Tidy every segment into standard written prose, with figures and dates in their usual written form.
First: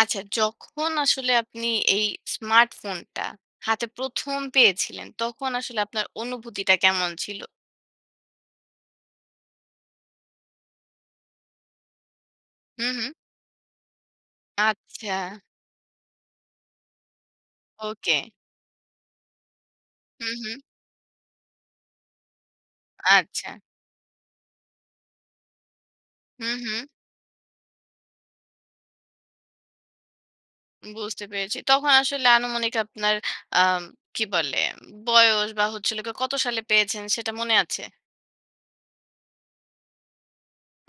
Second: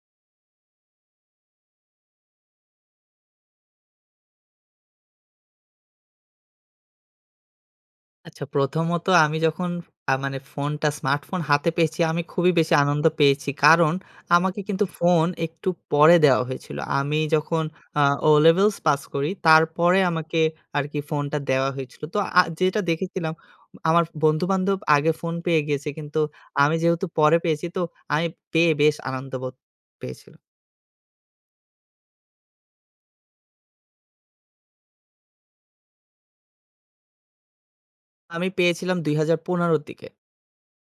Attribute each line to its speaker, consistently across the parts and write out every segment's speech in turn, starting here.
Speaker 1: আচ্ছা, যখন আসলে আপনি এই স্মার্টফোনটা হাতে ১ম পেয়েছিলেন, তখন আসলে আপনার অনুভূতিটা কেমন ছিল?
Speaker 2: আচ্ছা, প্রথমত আমি যখন মানে ফোনটা স্মার্টফোন হাতে পেয়েছি, আমি খুবই বেশি
Speaker 1: হুম,
Speaker 2: আনন্দ
Speaker 1: হুম।
Speaker 2: পেয়েছি। কারণ আমাকে কিন্তু
Speaker 1: আচ্ছা,
Speaker 2: ফোন একটু পরে দেওয়া হয়েছিল। আমি যখন আ
Speaker 1: ওকে।
Speaker 2: ও লেভেলস পাস করি, তারপরে
Speaker 1: হুম,
Speaker 2: আমাকে
Speaker 1: হুম।
Speaker 2: আরকি ফোনটা দেওয়া হয়েছিল। তো যেটা দেখেছিলাম,
Speaker 1: আচ্ছা।
Speaker 2: আমার বন্ধু-বান্ধব আগে ফোন পেয়ে গিয়েছে, কিন্তু
Speaker 1: হুম,
Speaker 2: আমি
Speaker 1: হুম।
Speaker 2: যেহেতু পরে পেয়েছি, তো আমি পেয়ে বেশ আনন্দ বোধ পেয়েছিলাম।
Speaker 1: বুঝতে পেরেছি। তখন আসলে আনুমানিক আপনার আম কি বলে বয়স বা হচ্ছে হলো গিয়ে কত সালে পেয়েছেন সেটা মনে আছে?
Speaker 2: আমি পেয়েছিলাম ২০১৫ র দিকে।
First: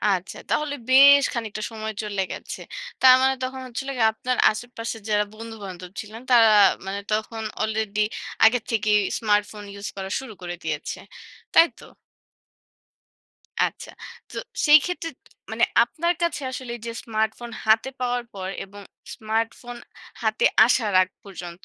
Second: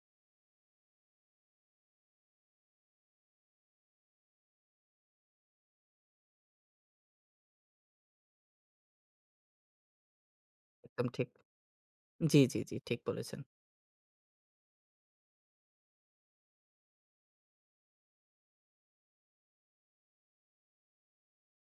Speaker 1: আচ্ছা, তাহলে বেশ খানিকটা সময় চলে গেছে। তার মানে তখন হচ্ছিল গিয়ে আপনার আশেপাশে যারা বন্ধু-বান্ধব ছিলেন, তারা মানে তখন অলরেডি আগের থেকেই স্মার্টফোন ইউজ করা শুরু করে দিয়েছে।
Speaker 2: একদম ঠিক।
Speaker 1: তাই তো?
Speaker 2: জি, জি, জি, ঠিক বলেছেন।
Speaker 1: আচ্ছা। তো সেই ক্ষেত্রে মানে আপনার কাছে আসলে এই যে স্মার্টফোন হাতে পাওয়ার পর এবং স্মার্টফোন হাতে আসার আগ পর্যন্ত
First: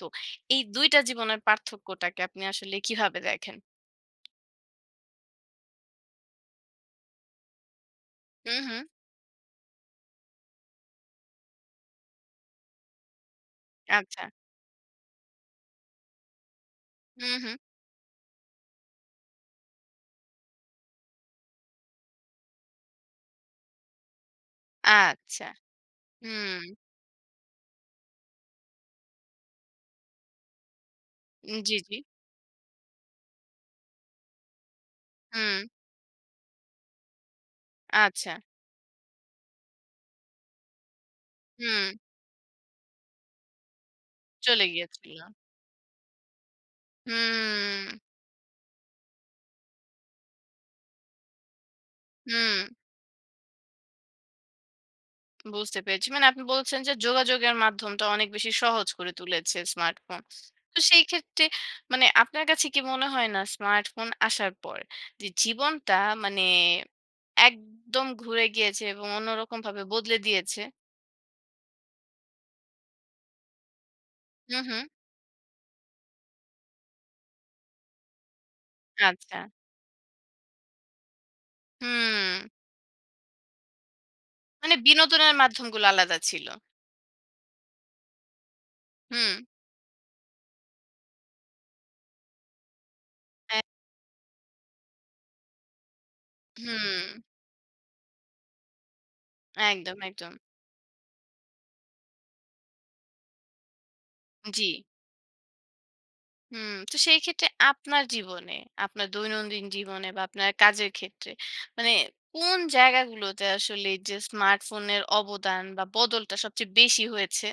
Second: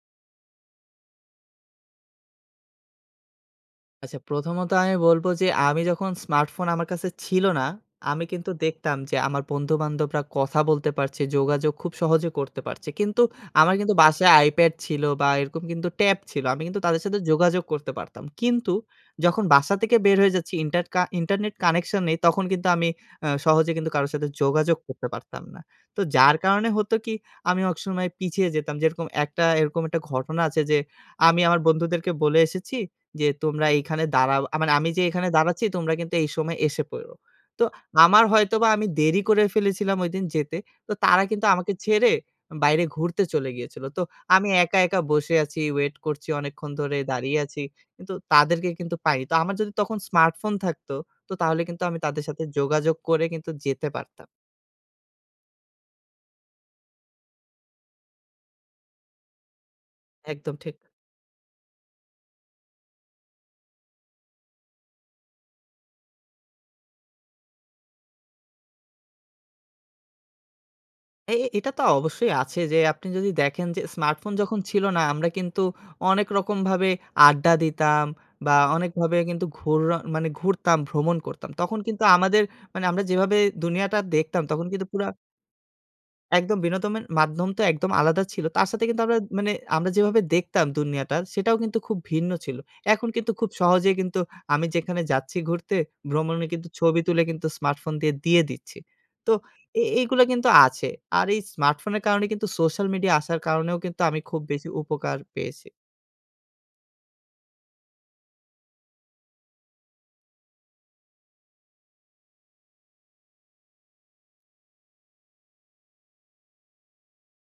Speaker 1: এই ২ টা জীবনের পার্থক্যটাকে আপনি আসলে কিভাবে দেখেন?
Speaker 2: আচ্ছা, প্রথমত আমি বলব যে আমি যখন স্মার্টফোন আমার কাছে ছিল না, আমি কিন্তু
Speaker 1: হুম, হুম।
Speaker 2: দেখতাম যে আমার বন্ধু-বান্ধবরা কথা বলতে পারছে, যোগাযোগ খুব সহজে করতে পারছে। কিন্তু আমার কিন্তু
Speaker 1: আচ্ছা।
Speaker 2: বাসায় iPad ছিল বা এরকম কিন্তু ট্যাব ছিল। আমি কিন্তু তাদের সাথে
Speaker 1: হুম, হুম।
Speaker 2: যোগাযোগ করতে পারতাম। কিন্তু যখন বাসা থেকে বের হয়ে যাচ্ছি ইন্টারনেট কানেকশন নেই তখন কিন্তু আমি সহজে কিন্তু কারো সাথে যোগাযোগ করতে পারতাম
Speaker 1: আচ্ছা।
Speaker 2: না। তো যার
Speaker 1: হুম।
Speaker 2: কারণে হতো কি আমি অনেক সময় পিছিয়ে যেতাম। যেরকম একটা এরকম একটা ঘটনা আছে যে আমি আমার
Speaker 1: জি, জি।
Speaker 2: বন্ধুদেরকে বলে এসেছি যে তোমরা এইখানে দাঁড়া মানে আমি যে এখানে
Speaker 1: হুম।
Speaker 2: দাঁড়াচ্ছি তোমরা কিন্তু এই সময় এসে পড়ো। তো আমার
Speaker 1: আচ্ছা।
Speaker 2: হয়তোবা আমি দেরি করে ফেলেছিলাম ঐদিন যেতে। তো তারা কিন্তু আমাকে
Speaker 1: হুম,
Speaker 2: ছেড়ে বাইরে ঘুরতে চলে গিয়েছিল। তো আমি
Speaker 1: চলে
Speaker 2: একা, একা
Speaker 1: গিয়েছিল।
Speaker 2: বসে আছি, ওয়েট করছি অনেকক্ষণ ধরে দাঁড়িয়ে আছি।
Speaker 1: হুম,
Speaker 2: কিন্তু তাদেরকে কিন্তু পাইনি। তো আমার যদি তখন স্মার্টফোন থাকতো তো তাহলে কিন্তু আমি তাদের সাথে
Speaker 1: হুম,
Speaker 2: যোগাযোগ করে কিন্তু যেতে পারতাম।
Speaker 1: বুঝতে পেরেছি। মানে আপনি বলছেন যে যোগাযোগের মাধ্যমটা অনেক বেশি সহজ করে তুলেছে স্মার্টফোন।
Speaker 2: একদম ঠিক।
Speaker 1: তো সেই ক্ষেত্রে মানে আপনার কাছে কি মনে হয় না স্মার্টফোন আসার পর যে জীবনটা মানে একদম ঘুরে গিয়েছে এবং অন্যরকমভাবে বদলে দিয়েছে?
Speaker 2: এ এ- এটা তো অবশ্যই আছে যে আপনি যদি দেখেন যে স্মার্টফোন
Speaker 1: হুম,
Speaker 2: যখন
Speaker 1: হুম,
Speaker 2: ছিল না আমরা কিন্তু অনেক রকমভাবে আড্ডা দিতাম বা অনেকভাবে
Speaker 1: আচ্ছা।
Speaker 2: কিন্তু মানে ঘুরতাম, ভ্রমণ করতাম। তখন কিন্তু
Speaker 1: হুম,
Speaker 2: আমাদের মানে আমরা যেভাবে দুনিয়াটা দেখতাম তখন
Speaker 1: মানে
Speaker 2: কিন্তু পুরা
Speaker 1: বিনোদনের মাধ্যমগুলো আলাদা ছিল।
Speaker 2: একদম বিনোদনের মাধ্যম তো একদম আলাদা ছিল। তার সাথে কিন্তু আমরা
Speaker 1: হুম,
Speaker 2: মানে আমরা যেভাবে দেখতাম দুনিয়াটা সেটাও কিন্তু খুব ভিন্ন ছিল। এখন কিন্তু খুব
Speaker 1: এ
Speaker 2: সহজেই কিন্তু আমি যেখানে যাচ্ছি ঘুরতে ভ্রমণে কিন্তু ছবি
Speaker 1: হুম,
Speaker 2: তুলে কিন্তু স্মার্টফোন দিয়ে দিচ্ছি। তো
Speaker 1: একদম,
Speaker 2: এইগুলো
Speaker 1: একদম।
Speaker 2: কিন্তু আছে। আর এই স্মার্টফোনের কারণে কিন্তু সোশ্যাল মিডিয়া আসার কারণেও কিন্তু আমি খুব
Speaker 1: জি।
Speaker 2: বেশি উপকার পেয়েছি।
Speaker 1: হুম, তো সেই ক্ষেত্রে আপনার জীবনে, আপনার দৈনন্দিন জীবনে বা আপনার কাজের ক্ষেত্রে মানে কোন জায়গাগুলোতে আসলে এই যে স্মার্টফোনের অবদান বা বদলটা সবচেয়ে বেশি হয়েছে?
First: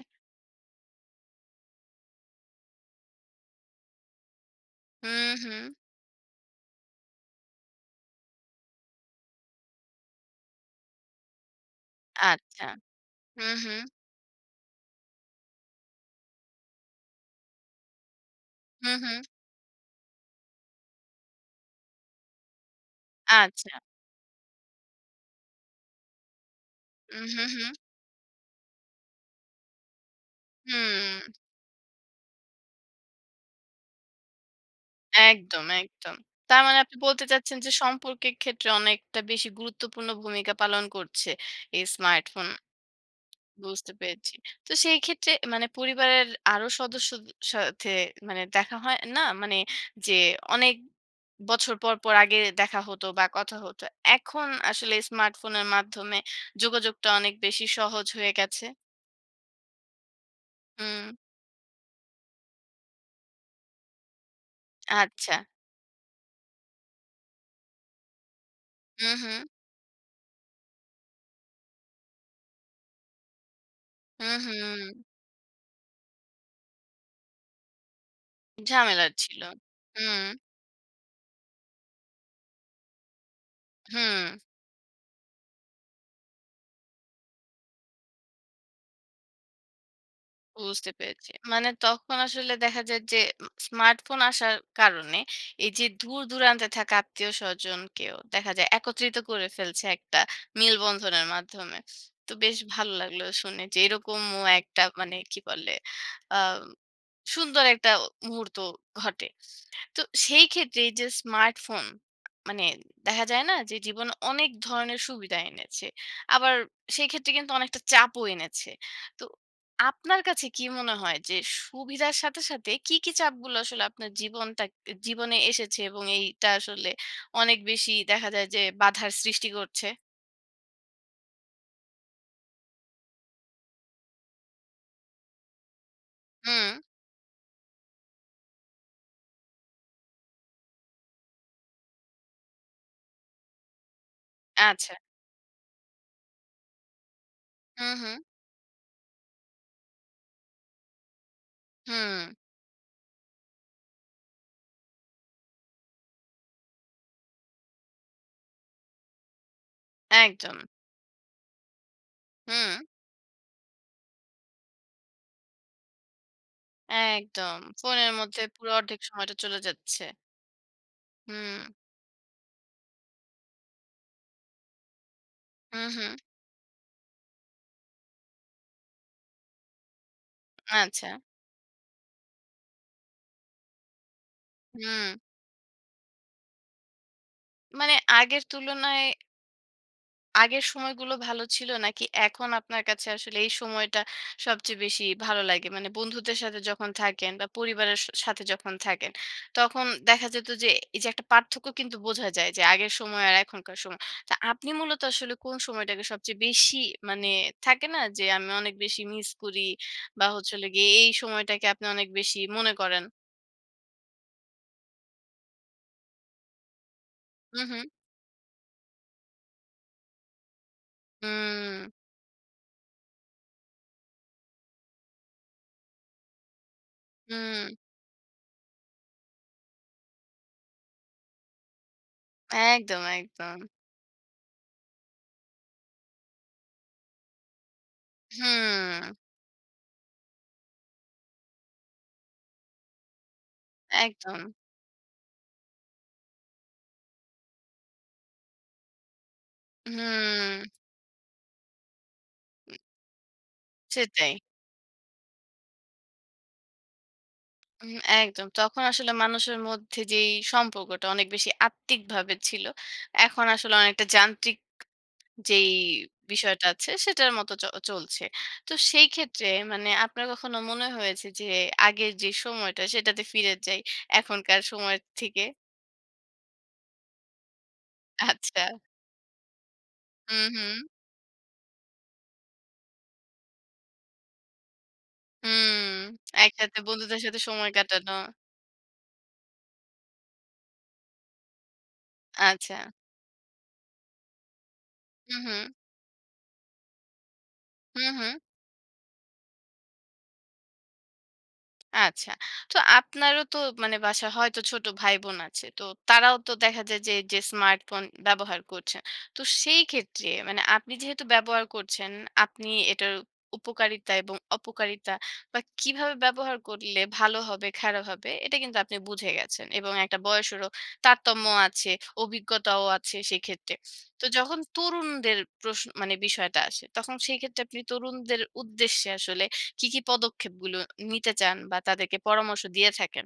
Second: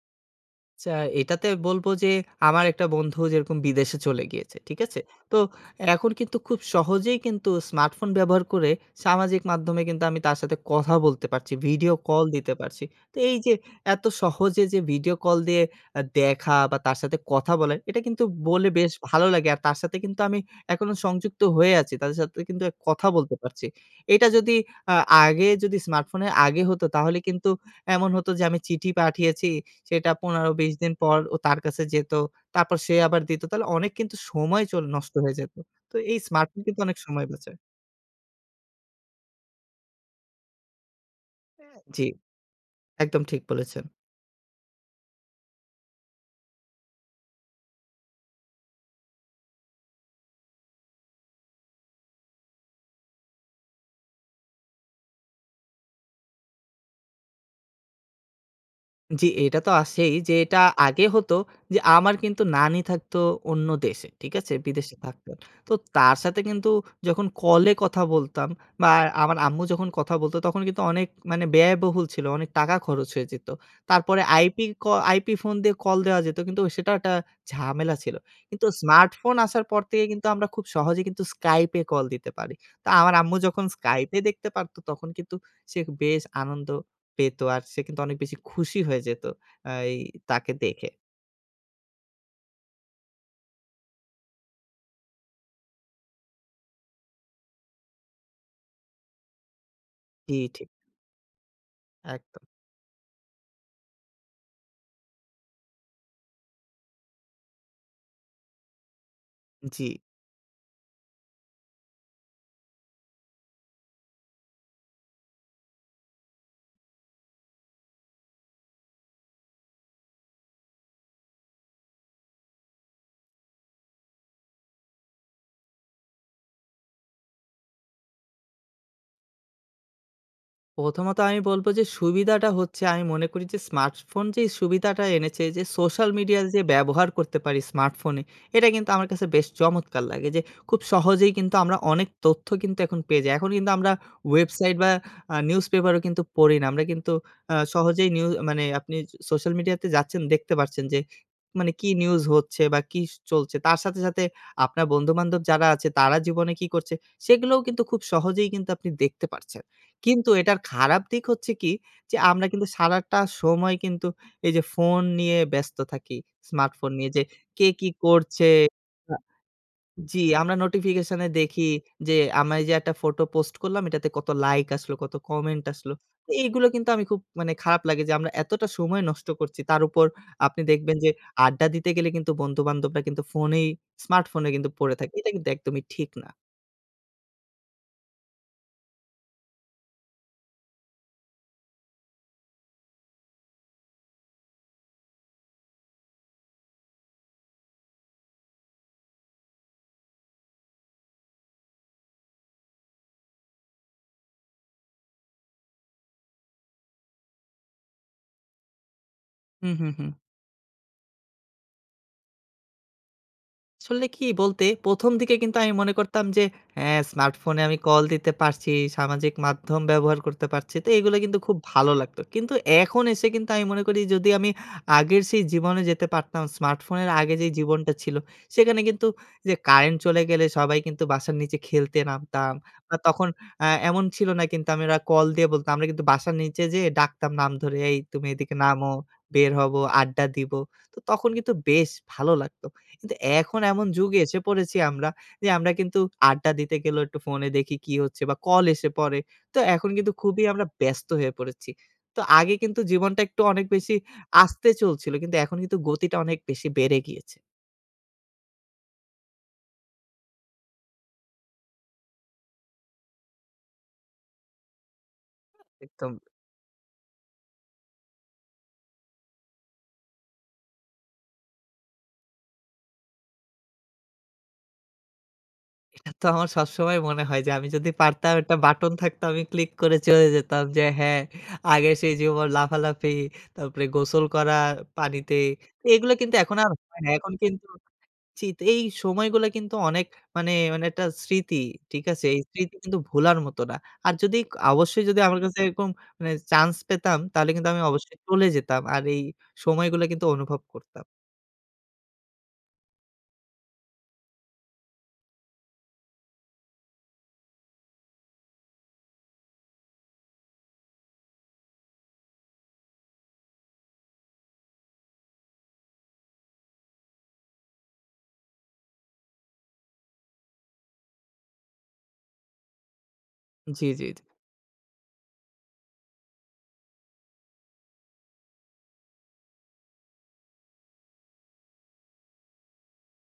Speaker 2: আচ্ছা, এটাতে বলব যে আমার একটা বন্ধু যেরকম বিদেশে চলে গিয়েছে। ঠিক আছে?
Speaker 1: হুম,
Speaker 2: তো
Speaker 1: হুম,
Speaker 2: এখন কিন্তু খুব সহজেই কিন্তু স্মার্টফোন ব্যবহার করে সামাজিক মাধ্যমে কিন্তু আমি তার সাথে কথা বলতে পারছি, ভিডিও কল দিতে
Speaker 1: আচ্ছা।
Speaker 2: পারছি। তো এই যে
Speaker 1: হুম, হুম,
Speaker 2: এত সহজে যে ভিডিও কল দিয়ে দেখা বা তার সাথে কথা বলা, এটা কিন্তু বলে বেশ
Speaker 1: হুম, হুম,
Speaker 2: ভালো লাগে। আর তার সাথে কিন্তু আমি এখনো সংযুক্ত হয়ে আছি। তাদের সাথে কিন্তু কথা বলতে পারছি।
Speaker 1: আচ্ছা।
Speaker 2: এটা যদি আ আগে যদি স্মার্টফোনের আগে হতো তাহলে
Speaker 1: হুম,
Speaker 2: কিন্তু
Speaker 1: হুম,
Speaker 2: এমন হতো যে আমি চিঠি পাঠিয়েছি সেটা ১৫-২০ দিন পর
Speaker 1: হুম,
Speaker 2: ও তার কাছে যেত। তারপর সে আবার দিত। তাহলে অনেক কিন্তু সময় নষ্ট হয়ে যেত।
Speaker 1: একদম,
Speaker 2: তো
Speaker 1: একদম।
Speaker 2: এই স্মার্টফোন
Speaker 1: তার মানে
Speaker 2: কিন্তু
Speaker 1: আপনি
Speaker 2: অনেক
Speaker 1: বলতে
Speaker 2: সময়
Speaker 1: চাচ্ছেন
Speaker 2: বাঁচায়।
Speaker 1: যে সম্পর্কের ক্ষেত্রে অনেকটা বেশি গুরুত্বপূর্ণ ভূমিকা পালন করছে
Speaker 2: অ্যা
Speaker 1: এই
Speaker 2: জি,
Speaker 1: স্মার্টফোন।
Speaker 2: একদম ঠিক বলেছেন।
Speaker 1: বুঝতে পেরেছি। তো সেই ক্ষেত্রে মানে পরিবারের আরো সদস্যদের সাথে মানে দেখা হয় না? মানে যে অনেক বছর পর আগে দেখা হতো বা কথা হতো। এখন আসলে স্মার্টফোনের মাধ্যমে যোগাযোগটা অনেক বেশি সহজ হয়ে গেছে।
Speaker 2: জি, এটা তো আছেই যে এটা আগে
Speaker 1: হুম,
Speaker 2: হতো যে আমার কিন্তু নানি থাকতো অন্য দেশে, ঠিক আছে? বিদেশে
Speaker 1: আচ্ছা।
Speaker 2: থাকতেন। তো তার সাথে কিন্তু যখন কলে কথা বলতাম বা
Speaker 1: হু, হু।
Speaker 2: আমার আম্মু যখন কথা বলত তখন কিন্তু অনেক মানে ব্যয়বহুল ছিল। অনেক টাকা খরচ হয়ে যেত। তারপরে
Speaker 1: হু, হু।
Speaker 2: আইপি ফোন দিয়ে কল দেওয়া যেত কিন্তু সেটাও একটা ঝামেলা ছিল। কিন্তু
Speaker 1: ঝামেলার
Speaker 2: স্মার্টফোন
Speaker 1: ছিল।
Speaker 2: আসার পর থেকে
Speaker 1: হুম,
Speaker 2: কিন্তু আমরা খুব সহজে কিন্তু Skype এ কল দিতে পারি। তো আমার আম্মু যখন Skype এ দেখতে
Speaker 1: হুম।
Speaker 2: পারত তখন কিন্তু সে বেশ আনন্দ পেত আর সে কিন্তু অনেক বেশি খুশি হয়ে যেত আ এই তাকে দেখে।
Speaker 1: বুঝতে পেরেছি। মানে তখন আসলে দেখা যায় যে স্মার্টফোন আসার কারণে এই যে দূর-দূরান্তে থাকা আত্মীয়-স্বজনকেও দেখা যায় একত্রিত করে ফেলছে একটা
Speaker 2: জি, ঠিক
Speaker 1: মেলবন্ধনের মাধ্যমে। তো
Speaker 2: একদম।
Speaker 1: বেশ ভালো লাগলো শুনে যে এরকমও একটা মানে কি বলে আ সুন্দর একটা মুহূর্ত ঘটে।
Speaker 2: জি।
Speaker 1: তো সেই ক্ষেত্রে এই যে স্মার্টফোন মানে দেখা যায় না যে জীবনে অনেক ধরনের সুবিধা এনেছে। আবার সেই ক্ষেত্রে কিন্তু অনেকটা চাপও এনেছে। তো আপনার কাছে কি মনে হয় যে সুবিধার সাথে, সাথে কি, কি চাপগুলো আসলে আপনার জীবনটা জীবনে এসেছে এবং এইটা আসলে অনেক বেশি দেখা যায় যে বাধার সৃষ্টি করছে?
Speaker 2: প্রথমত আমি বলব যে সুবিধাটা হচ্ছে আমি মনে করি যে স্মার্টফোন যেই সুবিধাটা এনেছে যে সোশ্যাল মিডিয়ার যে
Speaker 1: হুম,
Speaker 2: ব্যবহার করতে পারি স্মার্টফোনে এটা কিন্তু আমার কাছে বেশ চমৎকার লাগে যে খুব সহজেই কিন্তু আমরা অনেক তথ্য কিন্তু এখন পেয়ে যাই। এখন কিন্তু আমরা ওয়েবসাইট বা
Speaker 1: আচ্ছা।
Speaker 2: নিউজপেপারও কিন্তু পড়ি না। আমরা কিন্তু
Speaker 1: হুম,
Speaker 2: সহজেই
Speaker 1: হুম,
Speaker 2: মানে আপনি সোশ্যাল মিডিয়াতে যাচ্ছেন দেখতে পারছেন যে মানে কি
Speaker 1: হুম,
Speaker 2: নিউজ হচ্ছে বা কি চলছে। তার সাথে, সাথে আপনার বন্ধু-বান্ধব যারা আছে তারা জীবনে কি করছে সেগুলোও কিন্তু খুব সহজেই কিন্তু আপনি দেখতে পারছেন। কিন্তু
Speaker 1: একদম।
Speaker 2: এটার খারাপ দিক হচ্ছে কি? যে আমরা কিন্তু
Speaker 1: হুম,
Speaker 2: সারাটা সময় কিন্তু এই যে ফোন নিয়ে ব্যস্ত থাকি, স্মার্টফোন নিয়ে যে
Speaker 1: একদম।
Speaker 2: কে কি
Speaker 1: ফোনের মধ্যে
Speaker 2: করছে
Speaker 1: পুরো অর্ধেক
Speaker 2: আ
Speaker 1: সময়টা চলে যাচ্ছে।
Speaker 2: জি, আমরা নোটিফিকেশন এ
Speaker 1: হুম,
Speaker 2: দেখি যে আমি যে একটা ফটো পোস্ট করলাম এটাতে কত লাইক আসলো, কত কমেন্ট
Speaker 1: হুম,
Speaker 2: আসলো।
Speaker 1: হুম,
Speaker 2: এইগুলো কিন্তু আমি খুব মানে খারাপ লাগে যে আমরা এতটা সময় নষ্ট করছি। তার উপর আপনি দেখবেন
Speaker 1: আচ্ছা।
Speaker 2: যে আড্ডা দিতে গেলে কিন্তু বন্ধু-বান্ধবরা কিন্তু ফোনেই স্মার্টফোনে কিন্তু পড়ে
Speaker 1: হুম,
Speaker 2: থাকে। এটা কিন্তু একদমই ঠিক না।
Speaker 1: মানে আগের তুলনায় আগের সময়গুলো ভালো ছিল নাকি এখন আপনার কাছে আসলে এই সময়টা সবচেয়ে বেশি ভালো লাগে? মানে বন্ধুদের সাথে যখন থাকেন বা পরিবারের সাথে যখন থাকেন, তখন দেখা যেত যে এই যে একটা পার্থক্য কিন্তু বোঝা যায় যে আগের সময় আর এখনকার সময়। তা আপনি মূলত আসলে কোন সময়টাকে সবচেয়ে বেশি মানে থাকে না যে আমি অনেক বেশি মিস করি
Speaker 2: হু, হু, হু।
Speaker 1: বা হচ্ছে হলো গিয়ে এই সময়টাকে আপনি অনেক বেশি মনে করেন?
Speaker 2: আসলে কি বলতে ১ম দিকে কিন্তু আমি মনে করতাম যে, হ্যাঁ,
Speaker 1: হু,
Speaker 2: স্মার্টফোনে
Speaker 1: হু।
Speaker 2: আমি কল দিতে পারছি, সামাজিক মাধ্যম ব্যবহার করতে পারছি। তো এগুলো কিন্তু খুব
Speaker 1: হুম,
Speaker 2: ভালো লাগতো। কিন্তু এখন এসে কিন্তু আমি মনে করি যদি আমি আগের সেই জীবনে যেতে পারতাম, স্মার্টফোনের আগে যেই
Speaker 1: হুম।
Speaker 2: জীবনটা ছিল, সেখানে কিন্তু যে কারেন্ট চলে গেলে সবাই কিন্তু বাসার নিচে খেলতে নামতাম। বা
Speaker 1: একদম,
Speaker 2: তখন
Speaker 1: একদম।
Speaker 2: এমন ছিল না কিন্তু আমরা কল দিয়ে বলতাম। আমরা কিন্তু বাসার নিচে যেয়ে ডাকতাম নাম ধরে, "এই তুমি এদিকে নামো,
Speaker 1: হুম,
Speaker 2: বের হবো, আড্ডা দিব।" তো তখন কিন্তু বেশ ভালো লাগতো। কিন্তু এখন এমন যুগে
Speaker 1: একদম।
Speaker 2: এসে পড়েছি আমরা যে, আমরা কিন্তু আড্ডা দিতে গেলেও একটু ফোনে দেখি কি হচ্ছে বা কল এসে পড়ে। তো এখন কিন্তু খুবই আমরা
Speaker 1: হুম।
Speaker 2: ব্যস্ত হয়ে পড়েছি। তো আগে কিন্তু জীবনটা একটু অনেক বেশি
Speaker 1: সেটাই।
Speaker 2: আস্তে চলছিল। কিন্তু এখন কিন্তু গতিটা অনেক বেশি বেড়ে গিয়েছে।
Speaker 1: একদম। তখন আসলে মানুষের মধ্যে যেই সম্পর্কটা অনেক বেশি আত্মিকভাবে ছিল। এখন আসলে অনেকটা যান্ত্রিক যেই
Speaker 2: একদম
Speaker 1: বিষয়টা আছে সেটার মতো চলছে। তো সেই ক্ষেত্রে মানে আপনার কখনো মনে হয়েছে যে আগের যে সময়টা সেটাতে ফিরে যাই এখনকার সময়ের থেকে?
Speaker 2: এটা তো আমার সবসময় মনে হয় যে, আমি যদি পারতাম একটা
Speaker 1: আচ্ছা।
Speaker 2: বাটন থাকতো আমি ক্লিক করে চলে
Speaker 1: হুম,
Speaker 2: যেতাম
Speaker 1: হুম।
Speaker 2: যে, হ্যাঁ, আগে সেই জীবন লাফালাফি, তারপরে গোসল করা পানিতে।
Speaker 1: হুম।
Speaker 2: এগুলো কিন্তু এখন আর
Speaker 1: একসাথে
Speaker 2: হয় না।
Speaker 1: বন্ধুদের
Speaker 2: এখন
Speaker 1: সাথে
Speaker 2: কিন্তু
Speaker 1: সময় কাটানো।
Speaker 2: জি, তো এই সময়গুলা কিন্তু অনেক মানে, মানে একটা স্মৃতি, ঠিক আছে? এই স্মৃতি
Speaker 1: আচ্ছা।
Speaker 2: কিন্তু ভোলার মতো না। আর যদি অবশ্যই যদি
Speaker 1: হু,
Speaker 2: আমার
Speaker 1: হু।
Speaker 2: কাছে এরকম মানে চান্স পেতাম, তাহলে কিন্তু আমি
Speaker 1: হু,
Speaker 2: অবশ্যই
Speaker 1: হু।
Speaker 2: চলে যেতাম। আর এই সময়গুলা কিন্তু অনুভব করতাম।
Speaker 1: আচ্ছা। তো আপনারও তো মানে বাসায় হয়তো ছোট ভাই-বোন আছে। তো তারাও তো দেখা যায় যে, যে স্মার্টফোন ব্যবহার করছেন। তো সেই ক্ষেত্রে মানে আপনি যেহেতু ব্যবহার করছেন, আপনি এটার উপকারিতা এবং অপকারিতা বা কিভাবে ব্যবহার করলে ভালো হবে, খারাপ হবে এটা কিন্তু আপনি বুঝে গেছেন এবং একটা বয়সেরও তারতম্য আছে, অভিজ্ঞতাও আছে সেক্ষেত্রে।
Speaker 2: জি, জি, জি।
Speaker 1: তো যখন তরুণদের প্রশ্ন মানে বিষয়টা আসে, তখন সেই ক্ষেত্রে আপনি তরুণদের উদ্দেশ্যে আসলে কি, কি পদক্ষেপগুলো নিতে চান বা তাদেরকে পরামর্শ দিয়ে থাকেন?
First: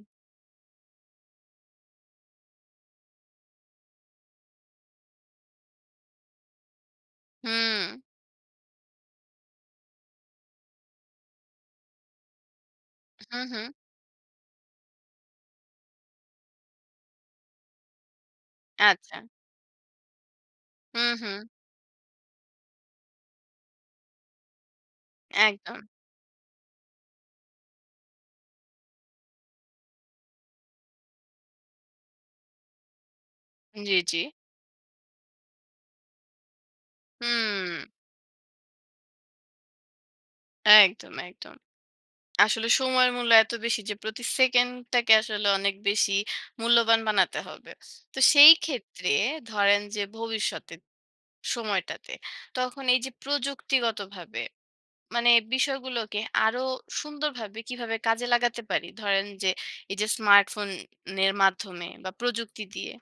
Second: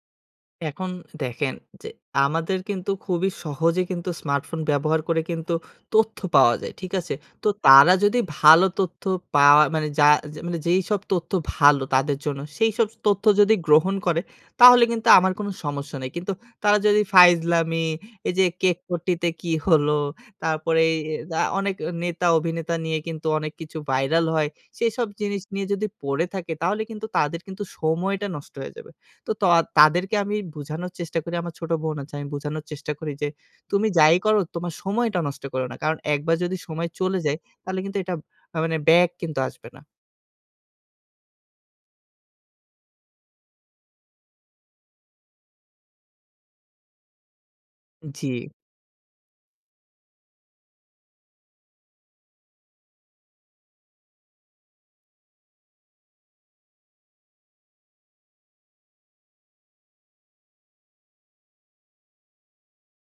Speaker 2: এখন দেখেন যে আমাদের কিন্তু খুবই সহজে কিন্তু স্মার্টফোন ব্যবহার করে কিন্তু তথ্য পাওয়া যায়। ঠিক আছে? তো
Speaker 1: হুম,
Speaker 2: তারা যদি ভালো তথ্য পাওয়া মানে যা যে মানে যেইসব তথ্য ভালো তাদের জন্য, সেইসব তথ্য
Speaker 1: হুম,
Speaker 2: যদি
Speaker 1: হুম।
Speaker 2: গ্রহণ করে তাহলে কিন্তু আমার কোনো সমস্যা নেই। কিন্তু তারা যদি ফাইজলামি, এই যে কেক
Speaker 1: আচ্ছা।
Speaker 2: পট্টিতে কি হলো, তারপরে এই
Speaker 1: হুম, হুম।
Speaker 2: অনেক নেতা অভিনেতা নিয়ে কিন্তু অনেক কিছু ভাইরাল হয়। সেসব জিনিস নিয়ে
Speaker 1: একদম।
Speaker 2: যদি পড়ে থাকে তাহলে কিন্তু তাদের কিন্তু সময়টা নষ্ট হয়ে যাবে। তো তাদেরকে আমি বুঝানোর চেষ্টা করি, আমার ছোট বোন আছে, আমি বুঝানোর চেষ্টা করি যে, "তুমি
Speaker 1: জি,
Speaker 2: যাই
Speaker 1: জি।
Speaker 2: করো তোমার সময়টা নষ্ট করো না।" কারণ একবার যদি সময় চলে যায়
Speaker 1: হুম।
Speaker 2: তাহলে কিন্তু এটা মানে ব্যাক কিন্তু আসবে না।
Speaker 1: একদম, একদম। আসলে সময়ের মূল্য এত বেশি যে প্রতি সেকেন্ডটাকে আসলে অনেক বেশি মূল্যবান বানাতে হবে। তো
Speaker 2: জি।
Speaker 1: সেই ক্ষেত্রে ধরেন যে ভবিষ্যতে সময়টাতে তখন এই যে প্রযুক্তিগতভাবে মানে বিষয়গুলোকে আরো সুন্দরভাবে কিভাবে কাজে লাগাতে পারি? ধরেন যে এই যে স্মার্টফোন এর মাধ্যমে বা প্রযুক্তি দিয়ে।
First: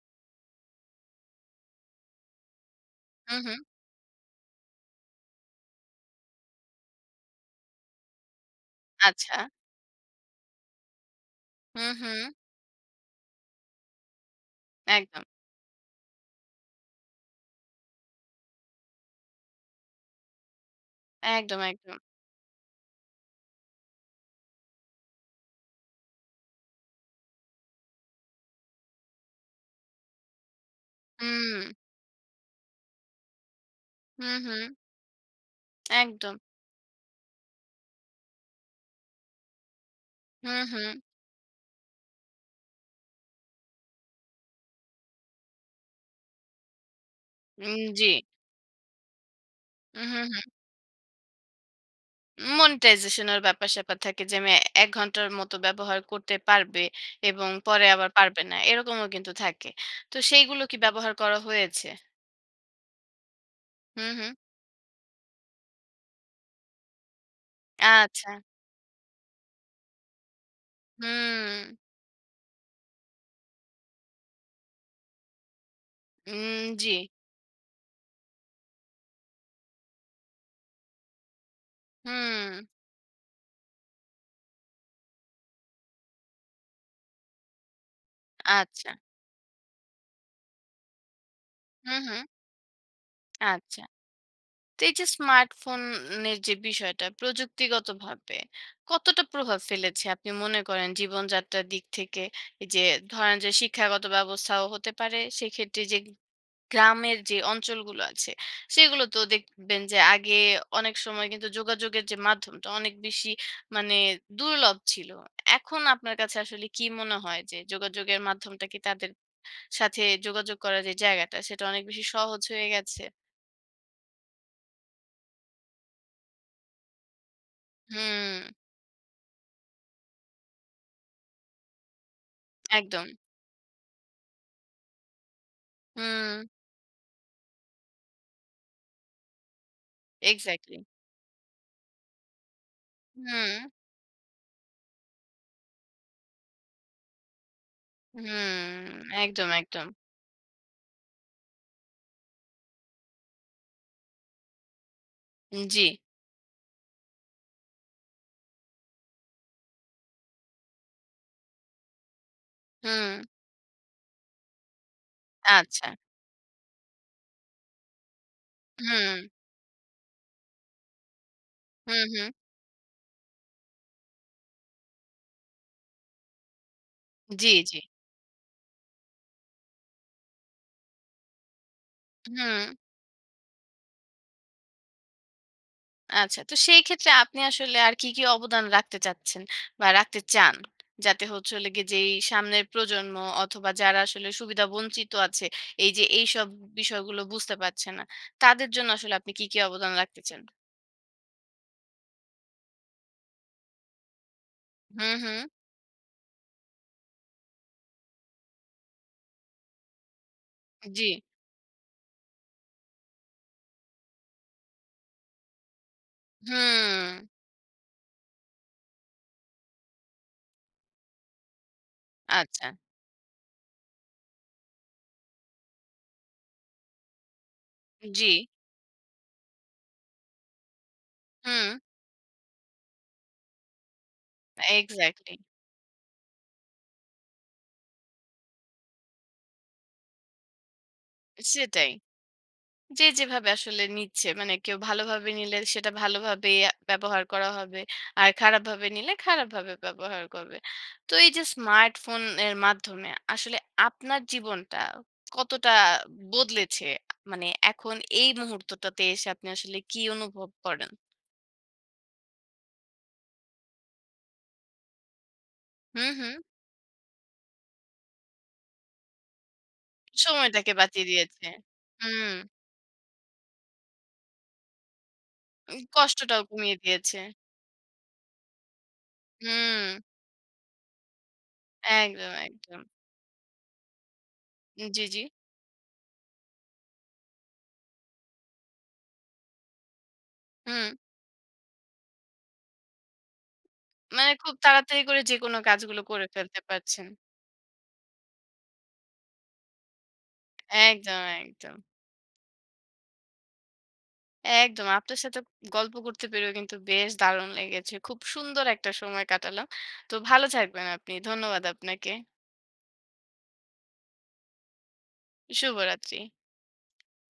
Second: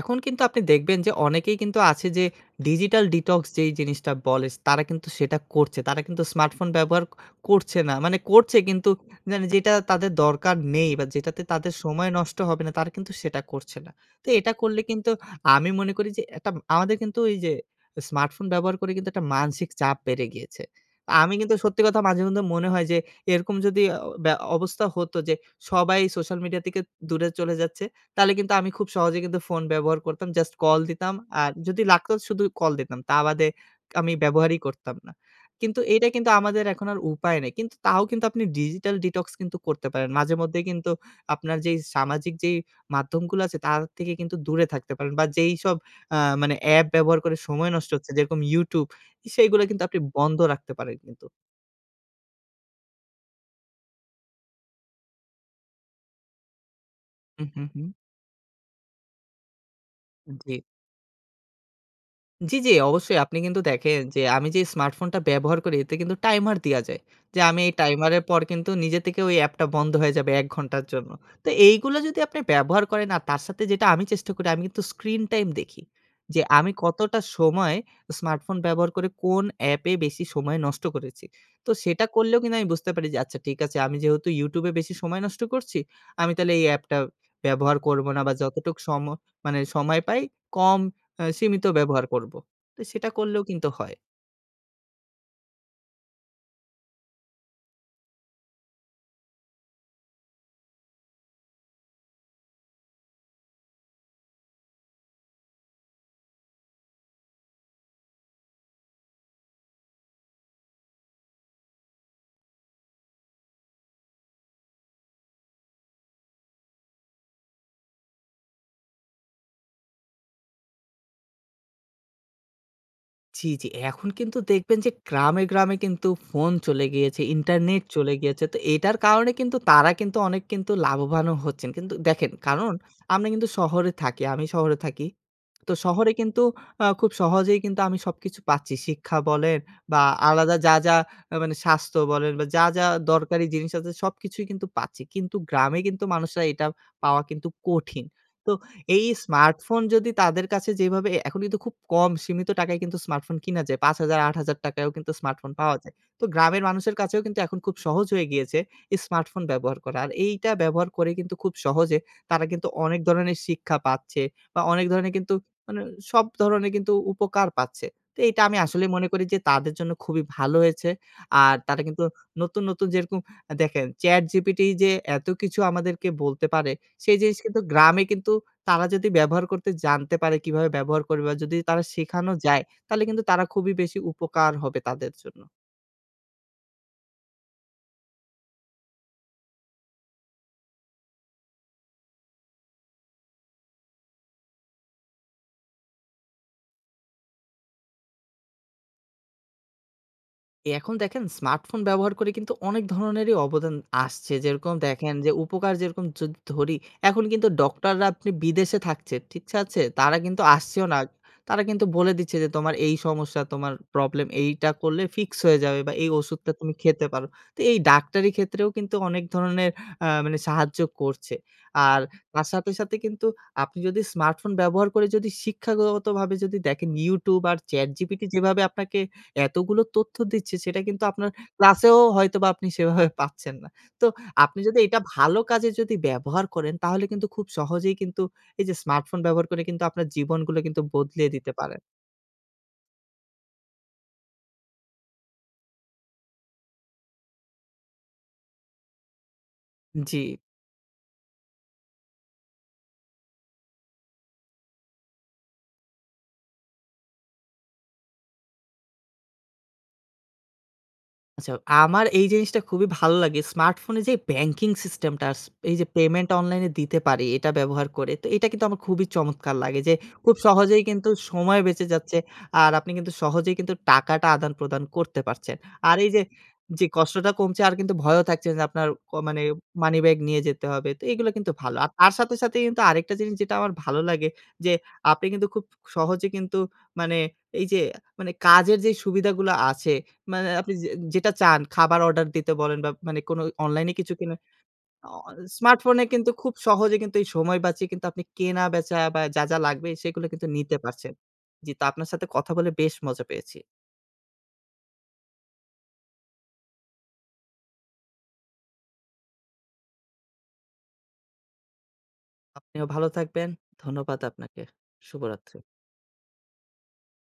Speaker 2: এখন কিন্তু আপনি দেখবেন যে অনেকেই কিন্তু আছে যে ডিজিটাল
Speaker 1: হুম,
Speaker 2: ডিটক্স
Speaker 1: হুম।
Speaker 2: যেই জিনিসটা বলে তারা কিন্তু সেটা করছে। তারা কিন্তু স্মার্টফোন ব্যবহার করছে না। মানে করছে কিন্তু
Speaker 1: আচ্ছা।
Speaker 2: মানে যেটা তাদের দরকার নেই বা যেটাতে তাদের
Speaker 1: হুম,
Speaker 2: সময়
Speaker 1: হুম।
Speaker 2: নষ্ট হবে না তারা কিন্তু সেটা করছে না। তো এটা করলে কিন্তু
Speaker 1: একদম,
Speaker 2: আমি মনে করি যে একটা আমাদের কিন্তু এই যে স্মার্টফোন ব্যবহার করে কিন্তু একটা মানসিক চাপ বেড়ে গিয়েছে। আমি কিন্তু
Speaker 1: একদম,
Speaker 2: সত্যি
Speaker 1: একদম।
Speaker 2: কথা মাঝে মধ্যে মনে হয় যে এরকম যদি অ ব্যা অবস্থা হতো যে সবাই সোশ্যাল মিডিয়া থেকে দূরে চলে যাচ্ছে। তাহলে কিন্তু আমি খুব সহজে কিন্তু ফোন ব্যবহার করতাম। জাস্ট কল দিতাম। আর
Speaker 1: হুম,
Speaker 2: যদি লাগতো শুধু কল দিতাম। তা বাদে আমি
Speaker 1: হুম,
Speaker 2: ব্যবহারই
Speaker 1: হুম।
Speaker 2: করতাম না। কিন্তু এইটা কিন্তু
Speaker 1: একদম।
Speaker 2: আমাদের এখন আর উপায় নেই। কিন্তু তাও কিন্তু আপনি ডিজিটাল ডিটক্স কিন্তু করতে পারেন।
Speaker 1: হুম,
Speaker 2: মাঝেমধ্যে
Speaker 1: হুম।
Speaker 2: কিন্তু আপনার যেই সামাজিক যেই মাধ্যমগুলো আছে তার থেকে কিন্তু দূরে থাকতে পারেন বা যেইসব আ মানে অ্যাপ ব্যবহার করে সময় নষ্ট
Speaker 1: জি।
Speaker 2: হচ্ছে যেরকম YouTube, সেইগুলো কিন্তু আপনি
Speaker 1: হুম, হুম,
Speaker 2: বন্ধ
Speaker 1: হুম।
Speaker 2: রাখতে পারেন কিন্তু।
Speaker 1: মনিটাইজেশন এর ব্যাপার-স্যাপার থাকে যে আমি ১ ঘন্টার মতো ব্যবহার করতে পারবে এবং
Speaker 2: হুম, হুম,
Speaker 1: পরে
Speaker 2: হুম।
Speaker 1: আবার পারবে না। এরকমও কিন্তু থাকে। তো
Speaker 2: জি।
Speaker 1: সেইগুলো কি ব্যবহার করা হয়েছে?
Speaker 2: জি, জি, অবশ্যই আপনি কিন্তু দেখেন
Speaker 1: হুম,
Speaker 2: যে
Speaker 1: হুম।
Speaker 2: আমি যে স্মার্টফোনটা ব্যবহার করি এতে কিন্তু টাইমার দেয়া যায়। যে আমি এই টাইমারের
Speaker 1: আচ্ছা।
Speaker 2: পর কিন্তু নিজে থেকে ওই অ্যাপটা বন্ধ হয়ে যাবে ১ ঘন্টার জন্য। তো
Speaker 1: হুম।
Speaker 2: এইগুলো যদি আপনি ব্যবহার করেন আর তার সাথে যেটা আমি চেষ্টা করি আমি কিন্তু স্ক্রিন টাইম দেখি। যে আমি
Speaker 1: জি।
Speaker 2: কতটা সময় স্মার্টফোন ব্যবহার করে কোন অ্যাপে বেশি সময় নষ্ট করেছি। তো সেটা করলেও
Speaker 1: হুম,
Speaker 2: কিন্তু আমি বুঝতে পারি যে আচ্ছা ঠিক আছে আমি যেহেতু YouTube এ বেশি সময় নষ্ট করছি, আমি তাহলে এই অ্যাপটা ব্যবহার করব না বা যতটুক
Speaker 1: আচ্ছা।
Speaker 2: সম মানে সময় পাই কম সীমিত
Speaker 1: হুম,
Speaker 2: ব্যবহার
Speaker 1: হুম,
Speaker 2: করব। তো সেটা করলেও কিন্তু
Speaker 1: আচ্ছা।
Speaker 2: হয়।
Speaker 1: তো এই যে স্মার্টফোনের যে বিষয়টা প্রযুক্তিগতভাবে কতটা প্রভাব ফেলেছে আপনি মনে করেন জীবনযাত্রার দিক থেকে? এই যে ধরেন যে শিক্ষাগত ব্যবস্থাও হতে পারে, সেক্ষেত্রে যে গ্রামের যে অঞ্চলগুলো আছে, সেগুলো তো দেখবেন যে আগে অনেক সময় কিন্তু যোগাযোগের যে মাধ্যমটা অনেক বেশি মানে দুর্লভ ছিল। এখন আপনার কাছে আসলে কি মনে হয় যে যোগাযোগের মাধ্যমটা কি তাদের সাথে যোগাযোগ করার যে জায়গাটা সেটা অনেক বেশি সহজ হয়ে গেছে।
Speaker 2: জি, জি। এখন কিন্তু দেখবেন যে গ্রামে, গ্রামে কিন্তু ফোন চলে গিয়েছে, ইন্টারনেট চলে
Speaker 1: হুম,
Speaker 2: গিয়েছে। তো এটার কারণে কিন্তু তারা কিন্তু অনেক কিন্তু লাভবানও হচ্ছেন। কিন্তু দেখেন কারণ
Speaker 1: একদম।
Speaker 2: আমরা কিন্তু শহরে থাকি, আমি শহরে থাকি। তো শহরে
Speaker 1: হুম,
Speaker 2: কিন্তু খুব সহজেই কিন্তু আমি সবকিছু পাচ্ছি। শিক্ষা বলেন বা আলাদা যা,
Speaker 1: এক্সাক্টলি।
Speaker 2: যা মানে স্বাস্থ্য বলেন বা যা, যা দরকারি
Speaker 1: হুম,
Speaker 2: জিনিস আছে সবকিছুই কিন্তু পাচ্ছি। কিন্তু গ্রামে কিন্তু মানুষরা এটা পাওয়া কিন্তু কঠিন। তো
Speaker 1: হুম,
Speaker 2: এই
Speaker 1: একদম,
Speaker 2: স্মার্টফোন
Speaker 1: একদম।
Speaker 2: যদি তাদের কাছে যেভাবে এখন কিন্তু খুব কম সীমিত টাকায় কিন্তু স্মার্টফোন কিনা যায়। ৳৫,০০০, ৳৮,০০০ কিন্তু স্মার্টফোন পাওয়া
Speaker 1: জি,
Speaker 2: যায়। তো গ্রামের মানুষের কাছেও কিন্তু এখন খুব সহজ হয়ে গিয়েছে এই স্মার্টফোন ব্যবহার করা। আর এইটা ব্যবহার করে কিন্তু খুব সহজে তারা কিন্তু অনেক
Speaker 1: হুম,
Speaker 2: ধরনের শিক্ষা পাচ্ছে বা অনেক ধরনের কিন্তু মানে
Speaker 1: আচ্ছা।
Speaker 2: সব ধরনের কিন্তু উপকার পাচ্ছে। তো এইটা আমি আসলেই মনে
Speaker 1: হুম,
Speaker 2: করি যে তাদের জন্য খুবই ভালো হয়েছে। আর তারা
Speaker 1: হুম,
Speaker 2: কিন্তু
Speaker 1: হুম।
Speaker 2: নতুন, নতুন যেরকম দেখেন ChatGPT যে এত কিছু আমাদেরকে বলতে পারে সেই জিনিস
Speaker 1: জি,
Speaker 2: কিন্তু
Speaker 1: জি।
Speaker 2: গ্রামে কিন্তু তারা যদি ব্যবহার করতে জানতে পারে, কিভাবে ব্যবহার করবে বা যদি তারা শেখানো
Speaker 1: হুম,
Speaker 2: যায়, তাহলে কিন্তু তারা খুবই বেশি উপকার হবে তাদের জন্য।
Speaker 1: আচ্ছা। তো সেই ক্ষেত্রে আপনি আসলে আর কি, কি অবদান রাখতে চাচ্ছেন বা রাখতে চান? যাতে হচ্ছে হলো গিয়ে যেই সামনের প্রজন্ম অথবা যারা আসলে সুবিধা বঞ্চিত আছে, এই যে এইসব বিষয়গুলো বুঝতে পারছে না, তাদের জন্য আসলে আপনি কি, কি অবদান রাখতে চান?
Speaker 2: এখন দেখেন স্মার্টফোন ব্যবহার করে কিন্তু অনেক ধরনেরই অবদান আসছে। যেরকম
Speaker 1: হুম,
Speaker 2: দেখেন যে
Speaker 1: হুম।
Speaker 2: উপকার যেরকম যদি ধরি, এখন কিন্তু ডক্টররা আপনি বিদেশে থাকছে, ঠিক আছে? তারা কিন্তু আসছেও না।
Speaker 1: জি।
Speaker 2: তারা কিন্তু বলে দিচ্ছে যে তোমার এই সমস্যা, তোমার প্রবলেম এইটা করলে ফিক্স হয়ে যাবে বা এই ওষুধটা তুমি খেতে
Speaker 1: হুম,
Speaker 2: পারো। তো এই ডাক্তারি ক্ষেত্রেও কিন্তু অনেক ধরনের মানে সাহায্য করছে। আর তার
Speaker 1: আচ্ছা।
Speaker 2: সাথে, সাথে কিন্তু আপনি যদি স্মার্টফোন ব্যবহার করে যদি শিক্ষাগতভাবে যদি দেখেন YouTube আর ChatGPT
Speaker 1: জি।
Speaker 2: যেভাবে আপনাকে এতগুলো তথ্য দিচ্ছে সেটা কিন্তু আপনার
Speaker 1: হুম,
Speaker 2: ক্লাসেও হয়তোবা আপনি সেভাবে পাচ্ছেন না। তো আপনি যদি এটা
Speaker 1: এক্সাক্টলি।
Speaker 2: ভালো কাজে যদি ব্যবহার করেন তাহলে কিন্তু খুব সহজেই কিন্তু এই যে স্মার্টফোন ব্যবহার করে কিন্তু আপনার জীবনগুলো কিন্তু বদলে দিতে পারেন।
Speaker 1: সেটাই। যে যেভাবে আসলে নিচ্ছে মানে কেউ ভালোভাবে নিলে সেটা ভালোভাবে ব্যবহার করা হবে। আর খারাপভাবে নিলে খারাপভাবে
Speaker 2: জি।
Speaker 1: ব্যবহার করবে। তো এই যে স্মার্টফোন এর মাধ্যমে আসলে আপনার জীবনটা কতটা বদলেছে? মানে এখন এই মুহূর্তটাতে এসে আপনি আসলে কি অনুভব করেন?
Speaker 2: আচ্ছা, আমার এই জিনিসটা খুবই ভালো লাগে। স্মার্টফোনে যে ব্যাংকিং সিস্টেমটা এই যে
Speaker 1: হুম,
Speaker 2: পেমেন্ট
Speaker 1: হুম।
Speaker 2: অনলাইনে দিতে পারি এটা ব্যবহার করে। তো এটা কিন্তু আমার খুবই চমৎকার লাগে যে খুব
Speaker 1: সময়টাকে
Speaker 2: সহজেই
Speaker 1: বাঁচিয়ে
Speaker 2: কিন্তু
Speaker 1: দিয়েছে।
Speaker 2: সময় বেঁচে যাচ্ছে।
Speaker 1: হুম,
Speaker 2: আর আপনি কিন্তু সহজেই কিন্তু টাকাটা আদান-প্রদান করতে পারছেন। আর এই যে,
Speaker 1: কষ্টটাও কমিয়ে
Speaker 2: যে
Speaker 1: দিয়েছে।
Speaker 2: কষ্টটা কমছে আর কিন্তু ভয়ও থাকছে না যে আপনার মানে
Speaker 1: হুম।
Speaker 2: মানি ব্যাগ নিয়ে যেতে হবে। তো এগুলো কিন্তু ভালো। আর তার
Speaker 1: একদম,
Speaker 2: সাথে, সাথে কিন্তু
Speaker 1: একদম।
Speaker 2: আরেকটা জিনিস যেটা আমার ভালো লাগে যে
Speaker 1: জি, জি।
Speaker 2: আপনি কিন্তু খুব সহজে কিন্তু মানে এই যে মানে কাজের যে সুবিধাগুলো আছে মানে আপনি
Speaker 1: হুম।
Speaker 2: যে যেটা চান খাবার অর্ডার দিতে বলেন বা মানে কোনো অনলাইনে কিছু
Speaker 1: মানে
Speaker 2: কিনে
Speaker 1: খুব তাড়াতাড়ি
Speaker 2: অ
Speaker 1: করে যেকোনো কাজগুলো
Speaker 2: স্মার্টফোনে
Speaker 1: করে
Speaker 2: কিন্তু খুব
Speaker 1: ফেলতে
Speaker 2: সহজে
Speaker 1: পারছেন।
Speaker 2: কিন্তু এই সময় বাঁচিয়ে কিন্তু আপনি কেনা-বেচা বা যা, যা লাগবে সেগুলো কিন্তু নিতে পারছেন।
Speaker 1: একদম,
Speaker 2: জি,
Speaker 1: একদম।
Speaker 2: তো আপনার সাথে কথা বলে বেশ মজা পেয়েছি।
Speaker 1: একদম। আপনার সাথে গল্প করতে পেরেও কিন্তু বেশ দারুণ লেগেছে। খুব সুন্দর একটা সময় কাটালাম। তো ভালো থাকবেন আপনি। ধন্যবাদ আপনাকে।
Speaker 2: আপনিও ভালো থাকবেন। ধন্যবাদ আপনাকে। শুভরাত্রি।
Speaker 1: শুভরাত্রি।